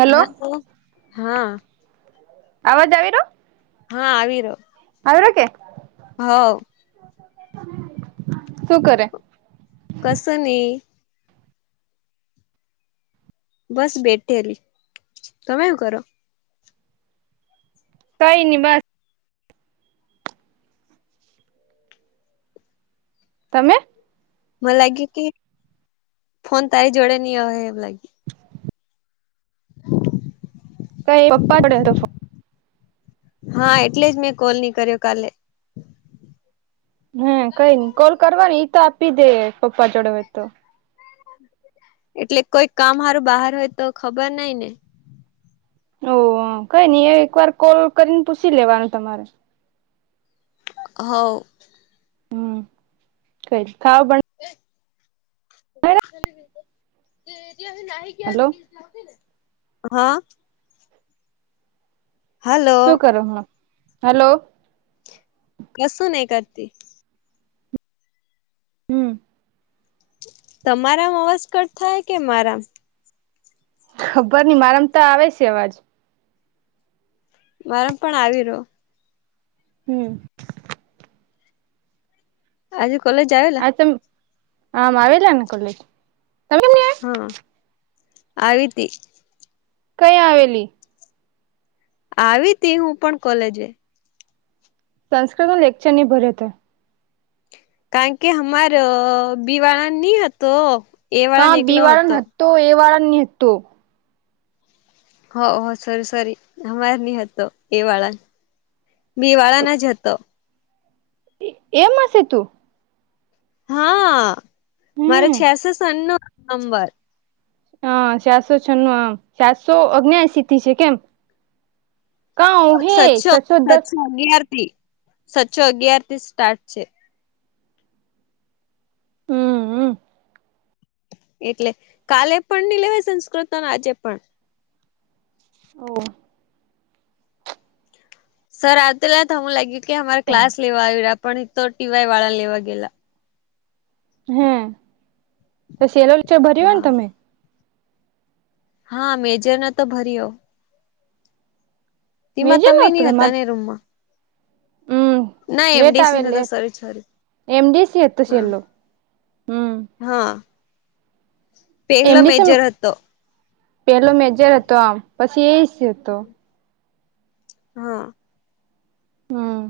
Hello hello હા આવાજ આવી રયો? હા આવી રહ્યો આવે હે કે હોવ. શું કરે? કશું નય. બસ બેઠેલી તમે હું કરો? કઈ નય બસ. [unintelligible] મન લાગ્યું કે ફોન તારી જોડે નય હોય એમ લાગ્યું [inaudible] કઈ પપ્પા જોડે હતો ફોન. હા એટલે જ મેં કોલ નહી કર્યો કાલે. હા કઈનય કોલ કરવાની એ તો આપી દે પપ્પા જોડે હોય તો એટલે કોઈ કામ સારું બહાર હોય તો ખબર નઈ ને હોવ કઈ નઈ એ એકવાર કોલ કરીને પૂછી લેવાનું તમારે હોવ. હમ કહીશ ખાવા બનાવ્યા? [inaudible] હલો હા. હલો શું કરો હો હેલો કસું નહી કરતી હમ. તમારામ અવાજ કટ થાય કે મારામ? ખબર નહી મારામ તો આવે છે અવાજ. મારામ પણ આવી રહ્યો. હમ. આજે કોલેજ આવે? આ આમ આવેલાને કોલેજ તમે નઈ આયા હા આવી તી. કઈ આવેલી? આવી તી હું પણ કોલેજે. સંસ્કૃતના લેક્ચર નહીં ભર્યો તે કારણ કે અમાર બીવાળ નય હતો. એ વાળા કા ને બી એકલો વાળા હતો ને હતું એ વાળા નહતું. હા સોરી સોરી અમર નય હતો એ વાળા બિ વાળા ને જ હતો. એ માંથી તું. હા મારે હમ છેસે સનનું નંબર હ ચારસો છન્નું સાતસો અંગનેએસીથી છે કેમ કઉ હે સચો દસ સાતસો અગયાર થી સાતચો અગયાર થી સ્ટાર્ટ છે હમ્મ હમ્મ એટલે કાલે પણ નહી લેવા સંસ્કૃત અને આજે પણ ઓ હ સર આવતીલા હમું લાગ્યું કે અમારે ક્લાસ લેવા આવી રહ્યા પણ તો ટીવાય વાળા લેવા ગેલા. હે તો સેલોચ ભર્યું હા ને તમે હા મેજેને તો ભરીયો. એમાં મેજર તમે નતો નહીં હતા તમારે ને રૂમમાં. હમ ના લેટ આવે એમડીસીને તો લેટ સરેજ કરી, એમડીસી હતો હા. છેલ્લો હમ હા. પહેલો એમની છે, મેજર હતો પેલો મેજર હતો આમ, પછી એસ રહ્યું તો. હા. હા.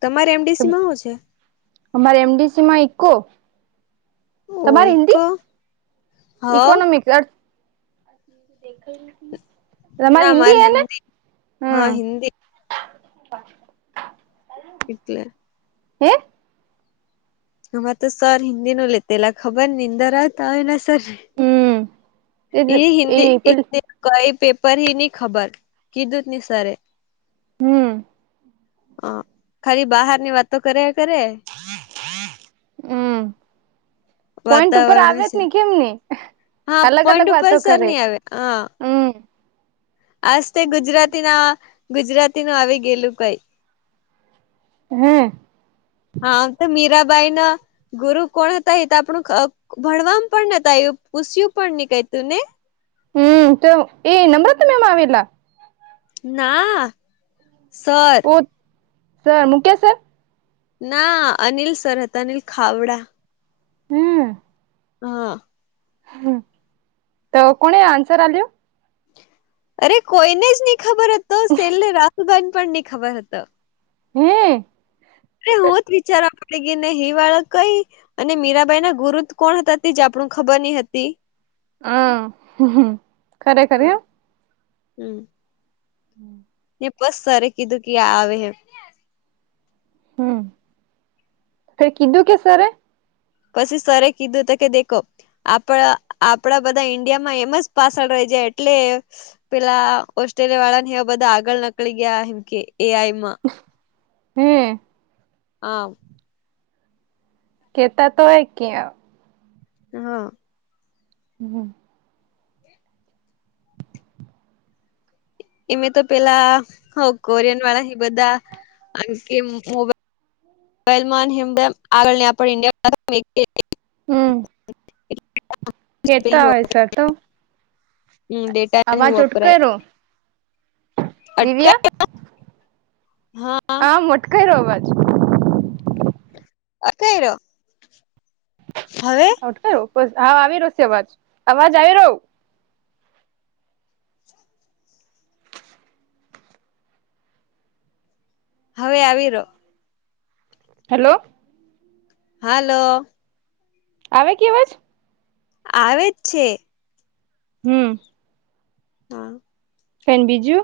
તમારે એમ ડી સી માં હુ શે? અમારે એમ ડી સી માં ઈકોકો. તમારી હિન્દી, ઓઈકો હવ ઇકોનોમિક્સ અ ના તમારી મારે હિન્દી હે ને, હા હમ્મ હિન્દી હ [inaudible] એટલે હે! આમાં તો સર હિન્દી નુ લેતેલા, ખબર નિંદ્રાત આય ને સર હમ એ હિન્દી એ તે કઈ પેપર હી ની ખબર, કીધું જ નહીં સરે. હમ્મ હ ખાલી બહાર ની વાતો કર્યા કરે. હમ્મ પોઈન્ટ ઉપર વાતાવરણ આવેજ વિશે ની કેમ ને, હા અલગ-અલગ પોઈન્ટ ઉપર વાતો સર કરે. નહી આવે હમ આજતે ગુજરાતી ના ગુજરાતી નું આવી ગયેલું કઈ. હમ્મ હામ તો મીરાબાઈ ના ગુરુ કોણ હતા? એ તો આપણું અ ભણવામ પણ નત આવ્યું, પૂસ્યું પણ નહી કંઇ તને હમ્મ, તો એ નમ્રતા મેમ આવેલા? ના સર. ઓ, સર મુકેસ સર? ના, અનિલ સર હતા, અનિલ ખાવડા. હમ્મ હા. હમ્મ, તો કોણે આન્સર આલ્યો. અરે કોઈને જ નહી ખબર હતો, શેલે રાહુલબાઈ ને પણ નહી ખબર હતો. હમ્મ અરે રોજ વિચારા પડી ગી ને હિ વાળ કઈ? અને મીરાબાઈ ના ગુરુત કોણ હતા? તે જ આપણું ખબર નહ હતી. હા, હમ્મ હમ્મ, ખરેખર હે. હમ્મ [inaudible] બસ સરે કીધું કે એ આવહે. હમ્મ, કાઈ કીધું કે સરે? પછી સરે કીધું તો કે દેખો. આપડા, આપડા બધા ઈન્ડિયામાં એમસ પાછળ રહી જાય એટલે પેલા ઓસ્ટ્રેલિયા વાળા ને એવા બધા આગળ નકળી ગયા, એમકે એ આઈ માં. હમ્મ. આ. કેતા તો હોય ક્યાં હા. હમ્મ હમ્મ એમે તો પેલા, હો હકોરિયન વાળા હિ બધા, આમકે મો બાઈલ ને હેમ તેમ આગળ ની આપડી ઈન્ડિયા હમ. [unintelligible] કેતા હોય શે તો? હમ્મ, ડેટાને અવાજ વાપરાય ઉટકેરો દિવ્યા અટકાય હા આ કયરો અવાજ. અથેયરો હવે [unintelligible] હા આવી રો છે અવાજ, અવાજ આવી રો? હવે આવી રો. હેલો હાલો આવે કે અવાજ? આવે જ છે. હમ્મ હમ્મ કઈ બીજું.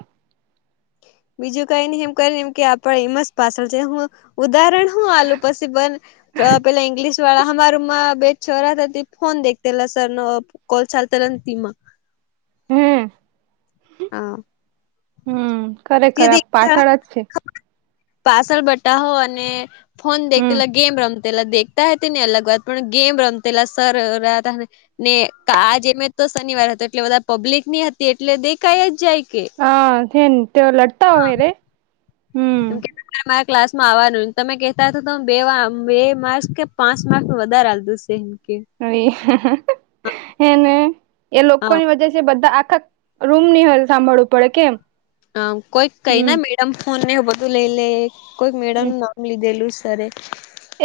બીજું કઈ નહી એમ કય એમ કે આપ એમઝ પાસલ છે હું ઉદાહરણ હું આલુ પછી બન તઅ પેલા ઈંગ્લિશ વાળા, હામા રુમ્માં, બે છોરા થા તે ફોન દેખતેલ સરનો ઉપ કોલ ચાલતા રમતી મા હમ્મ, હા ખરેખર આ પાછળ જ છે. પા્સલ બટાહો અને, ફોન દેખતેલ હમ ગેમ રમ પેલા દેખતા હતી ને અલગ વાત, પણ ગેમ રમતેલા સર રહતાને ને, કાજ મે તો શનિવાર હતો, એટલે બધા પબ્લિક ની હતી એટલે દેખાય જ જાય કે હા, છેન તો લડતા હોયરે. [unintelligible] અમારા ક્લાસ માં આવવાનું, તમે કહેતા હતા તો હુ બેવા, બે માર્ક્સ કે પાંસ માર્કસ વધારે આલ્દુસ. એમ કે હાય, હેને, એ હા લોકોની વચ્ચેજ એ બધા, આખા રૂમ ની હર સાંભળવું પડે કેમ? આમ, કોઈક કઈ ને હમ મેડમ ફોન ને એવું વધું લઈ લે. કોઈક મેડમ નુ નામ લીધેલું સરે.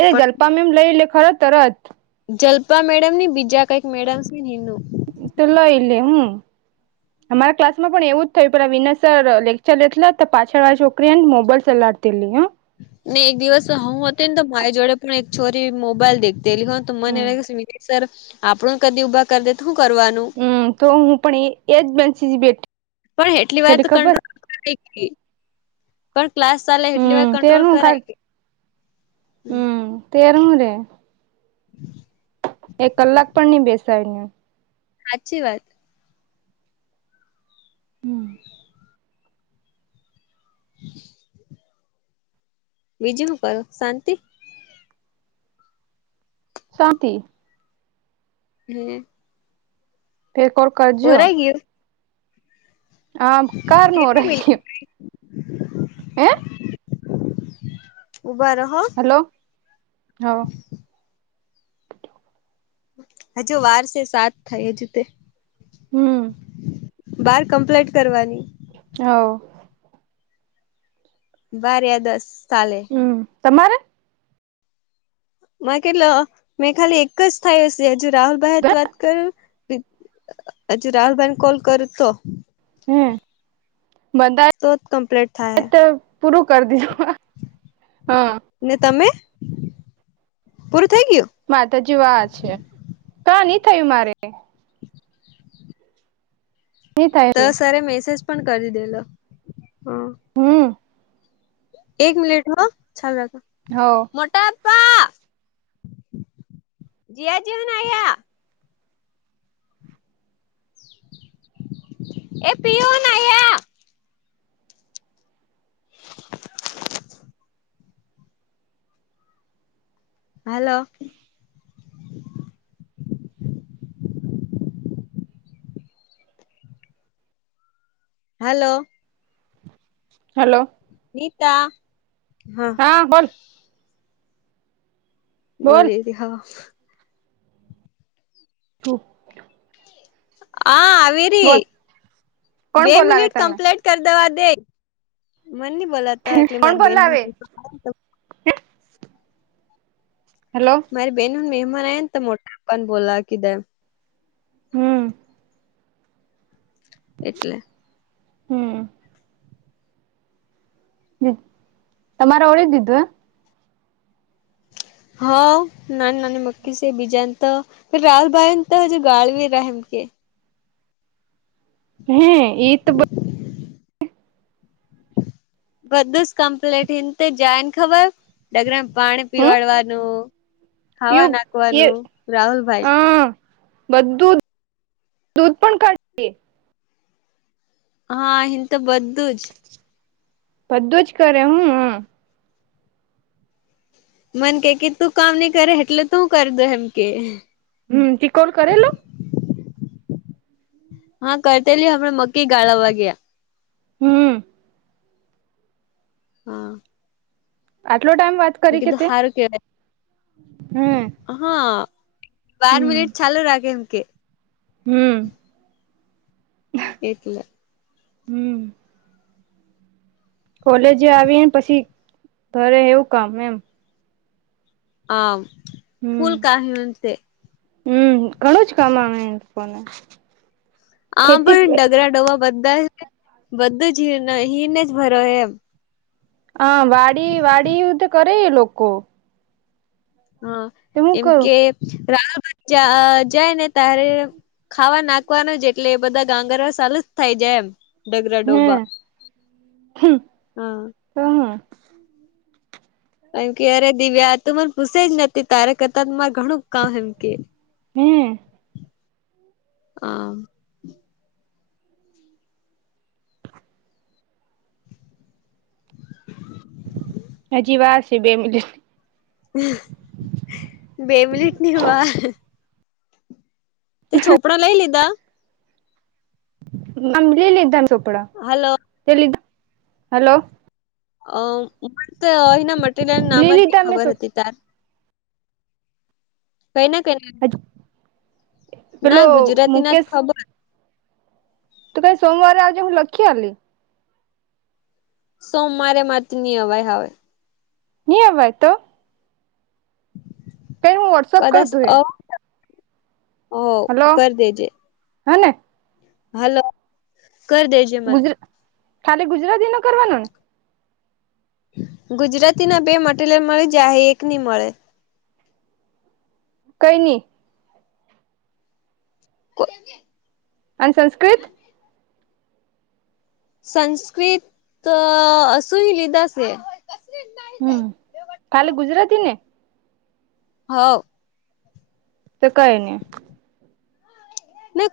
એ જલ્પા પણ મિસ લઈ લે ખર તરત. જલ્પા મેડમ ની, બીજા કંઈક મેડમ સેને ઇનું. તો લઇ લેહુ. અમારા ક્લાસમાં પણ એવું જ થયું, પેલા વિનય સર, લેક્ચર નથલેતા, પાછળ વાળી છોકરીન હેન મોબાઈલ સલાડ તીલી હ, ને એક દિવસ હું હતી ન તો, મારી જોડે પણ એક છોરી મોબાઈલ દેખ ડેલીનો તો મને હે હમ ને કે [unintelligible] સર આપણું કદી ઉભા કર દે તો હુ કરવાનું? હમમ, તો હું પણ એ, એજ બેન્ચ જ બેઠી પણ એટલી વાર તો ખબર કંટ્રો, [inaudible] પણ ક્લાસ સાલે એટલી વાર હમ કંટ્રોલ તેનું કરાય ખ કે, હમ, તેર હું રે, એક કલાક પણ ની બેસાય ન્યા, હાચી વાત હમ, [inaudible] બીજું શું કરો શાંતિ, શાંતિ, હ, એક ઓર કરજો, પુરાઈ ગયું હા કારનું કેટલી ઓરાખ મિનિટ હે, ઉભા રો હો, હલો હા, હજુ વાર સે સાત થાય જ તે, હમ, બાર કમ્પ્લીટ કરવાની્ હ ઓ, બાર યા દસ ચાલે, હમ તમારે, માં કેટલો મેં ખાલી એક જ થાય હશે હજુ રાહુલ ભહેત વાત કરું, હજુ રાહુલભાઈને કોલ કરું તો, હે બંધા તો જ કમ્પ્લીટ થાય તો, પૂરું કરી દું હ હા, ને તમે પૂરું થઈ ગયું. માતાજી વા છે કા નઈ થયું મારે કંઇ, નહી થાય તો છું સરે મેસેજ પણ કરી દેલો હ, હમ, એક મિનિટ હ, ચાલુ રાખો હ ઓ, મોટાપા જીયા જી‌વને અયા, એ પીયો નાહિ હે, હાલો, હલો, હલો, નીતા હા, હા બોલ, બોલ બોલી થી હા, સુ, હા આવી રી, કોણ બે બોલાવે મિનિટ તને કમ્પ્લીટ, કર દવા દે મન ની બોલા, કોણ બોલાવે, હેલો, મારી બેહેન મહેમાન આયા ને તો મોટા પ્પાને બોલાવા કીધાં એમ. હમ, એટલે, હમ, હ તમારે ઓળી દીધું હ, હા નાની નાની મક્કી છે બીજાને તો, રાહુલભાઈને તો હજુ ગાળવી રહમકે, હે એ તો બ [inaudible] બધું જ કમ્પ્લેટ ઇમ તો જાય ને ખબર, ડગરા પાણી હમ પીવાડવાનું, ખાવા યુ એ નાખવાનું, રાહુલભાઈ. હા બધું જ દૂધ પણ કાઢ થી, હા એમ તો બધું જ, બધું જ કરે હું હમમ, મને કે કે તું કામ નઈ કરે એટલે તું કરી દો એમ કે, હમ ત્રીકોણ કરેલો, હા કરતેલી હમણાં મક્કી ગાળાવા ગયા. હમ, હા, આટલો ટાઈમ વાત મેં કરી કે કીધું તે સારું કેવાય હમ, હા બાર હમ મિનિટ ચાલો રાખે એમ કે, હમ, એટલે, હમ કોલેજ આવીને પછી ઘરે એવું કામ એમ, આ હમ ફૂલ કામ હીંદ્સે, હમ ઘણું જ કામ આવે મૂકવાનું. આમ પણ ડગરા ડોવા બધા છે બધું જ હીર હીરને જ ભરો એમ, હા વાડી વાડી યુદ્ધ કરે એ લોકો, હા તો હું એમ કરું કે રા ભચા જાય ને ત્યારે, ખાવા નાખવાનું જ એટલે એ બધા ગાંગર સાલુ જ થાય જાય એમ, ડગરા ડોબા હમ હા, હમ કારણ કે અરે દિવ્યા તું મને પૂસે જ ન તારે કરતા મારે ઘણું કામ એમ કે, હમ કામ, [inaudible] હજી વાર છે બે મિનિટ, બે મિનિટ ની વાર, તે ચોપડા લઈ લીધા. મને લઈ લીધા ચોપડા. હલો, લઈ લીધા હલો, અ મને તો અહીના મટીરીયલ નું નામ લી જ લીધા મેં ખબર હતી તાર કઈ ના કઈ ના પેલો ના ગુજરાતી ના તો ખબર. ત કાઈ સોમવારે આ આવજ જે લખી આવેલી. સોમવારે મારાથી ની અવાય હવે. ની અવાય તો? કઈ હું વોટ્સઅપ કર કદાચ દુ એ અ તો ઓ કર દેજે. હે ને? હલો, કર દેજ. ગુજરા ખાલી ગુજરાતી નો કરવાનો ને? ગુજરાતીના બે મટીરીયલ તો મળે જહે એક નહી મળે. કંઈ નહીં? કો [unintelligible] અને સંસ્કૃત? સંસ્કૃત ત અશું એ લીધા સે. હમ, કાલે ગુજરાતી ને? હ. તો કઈ નહી. ને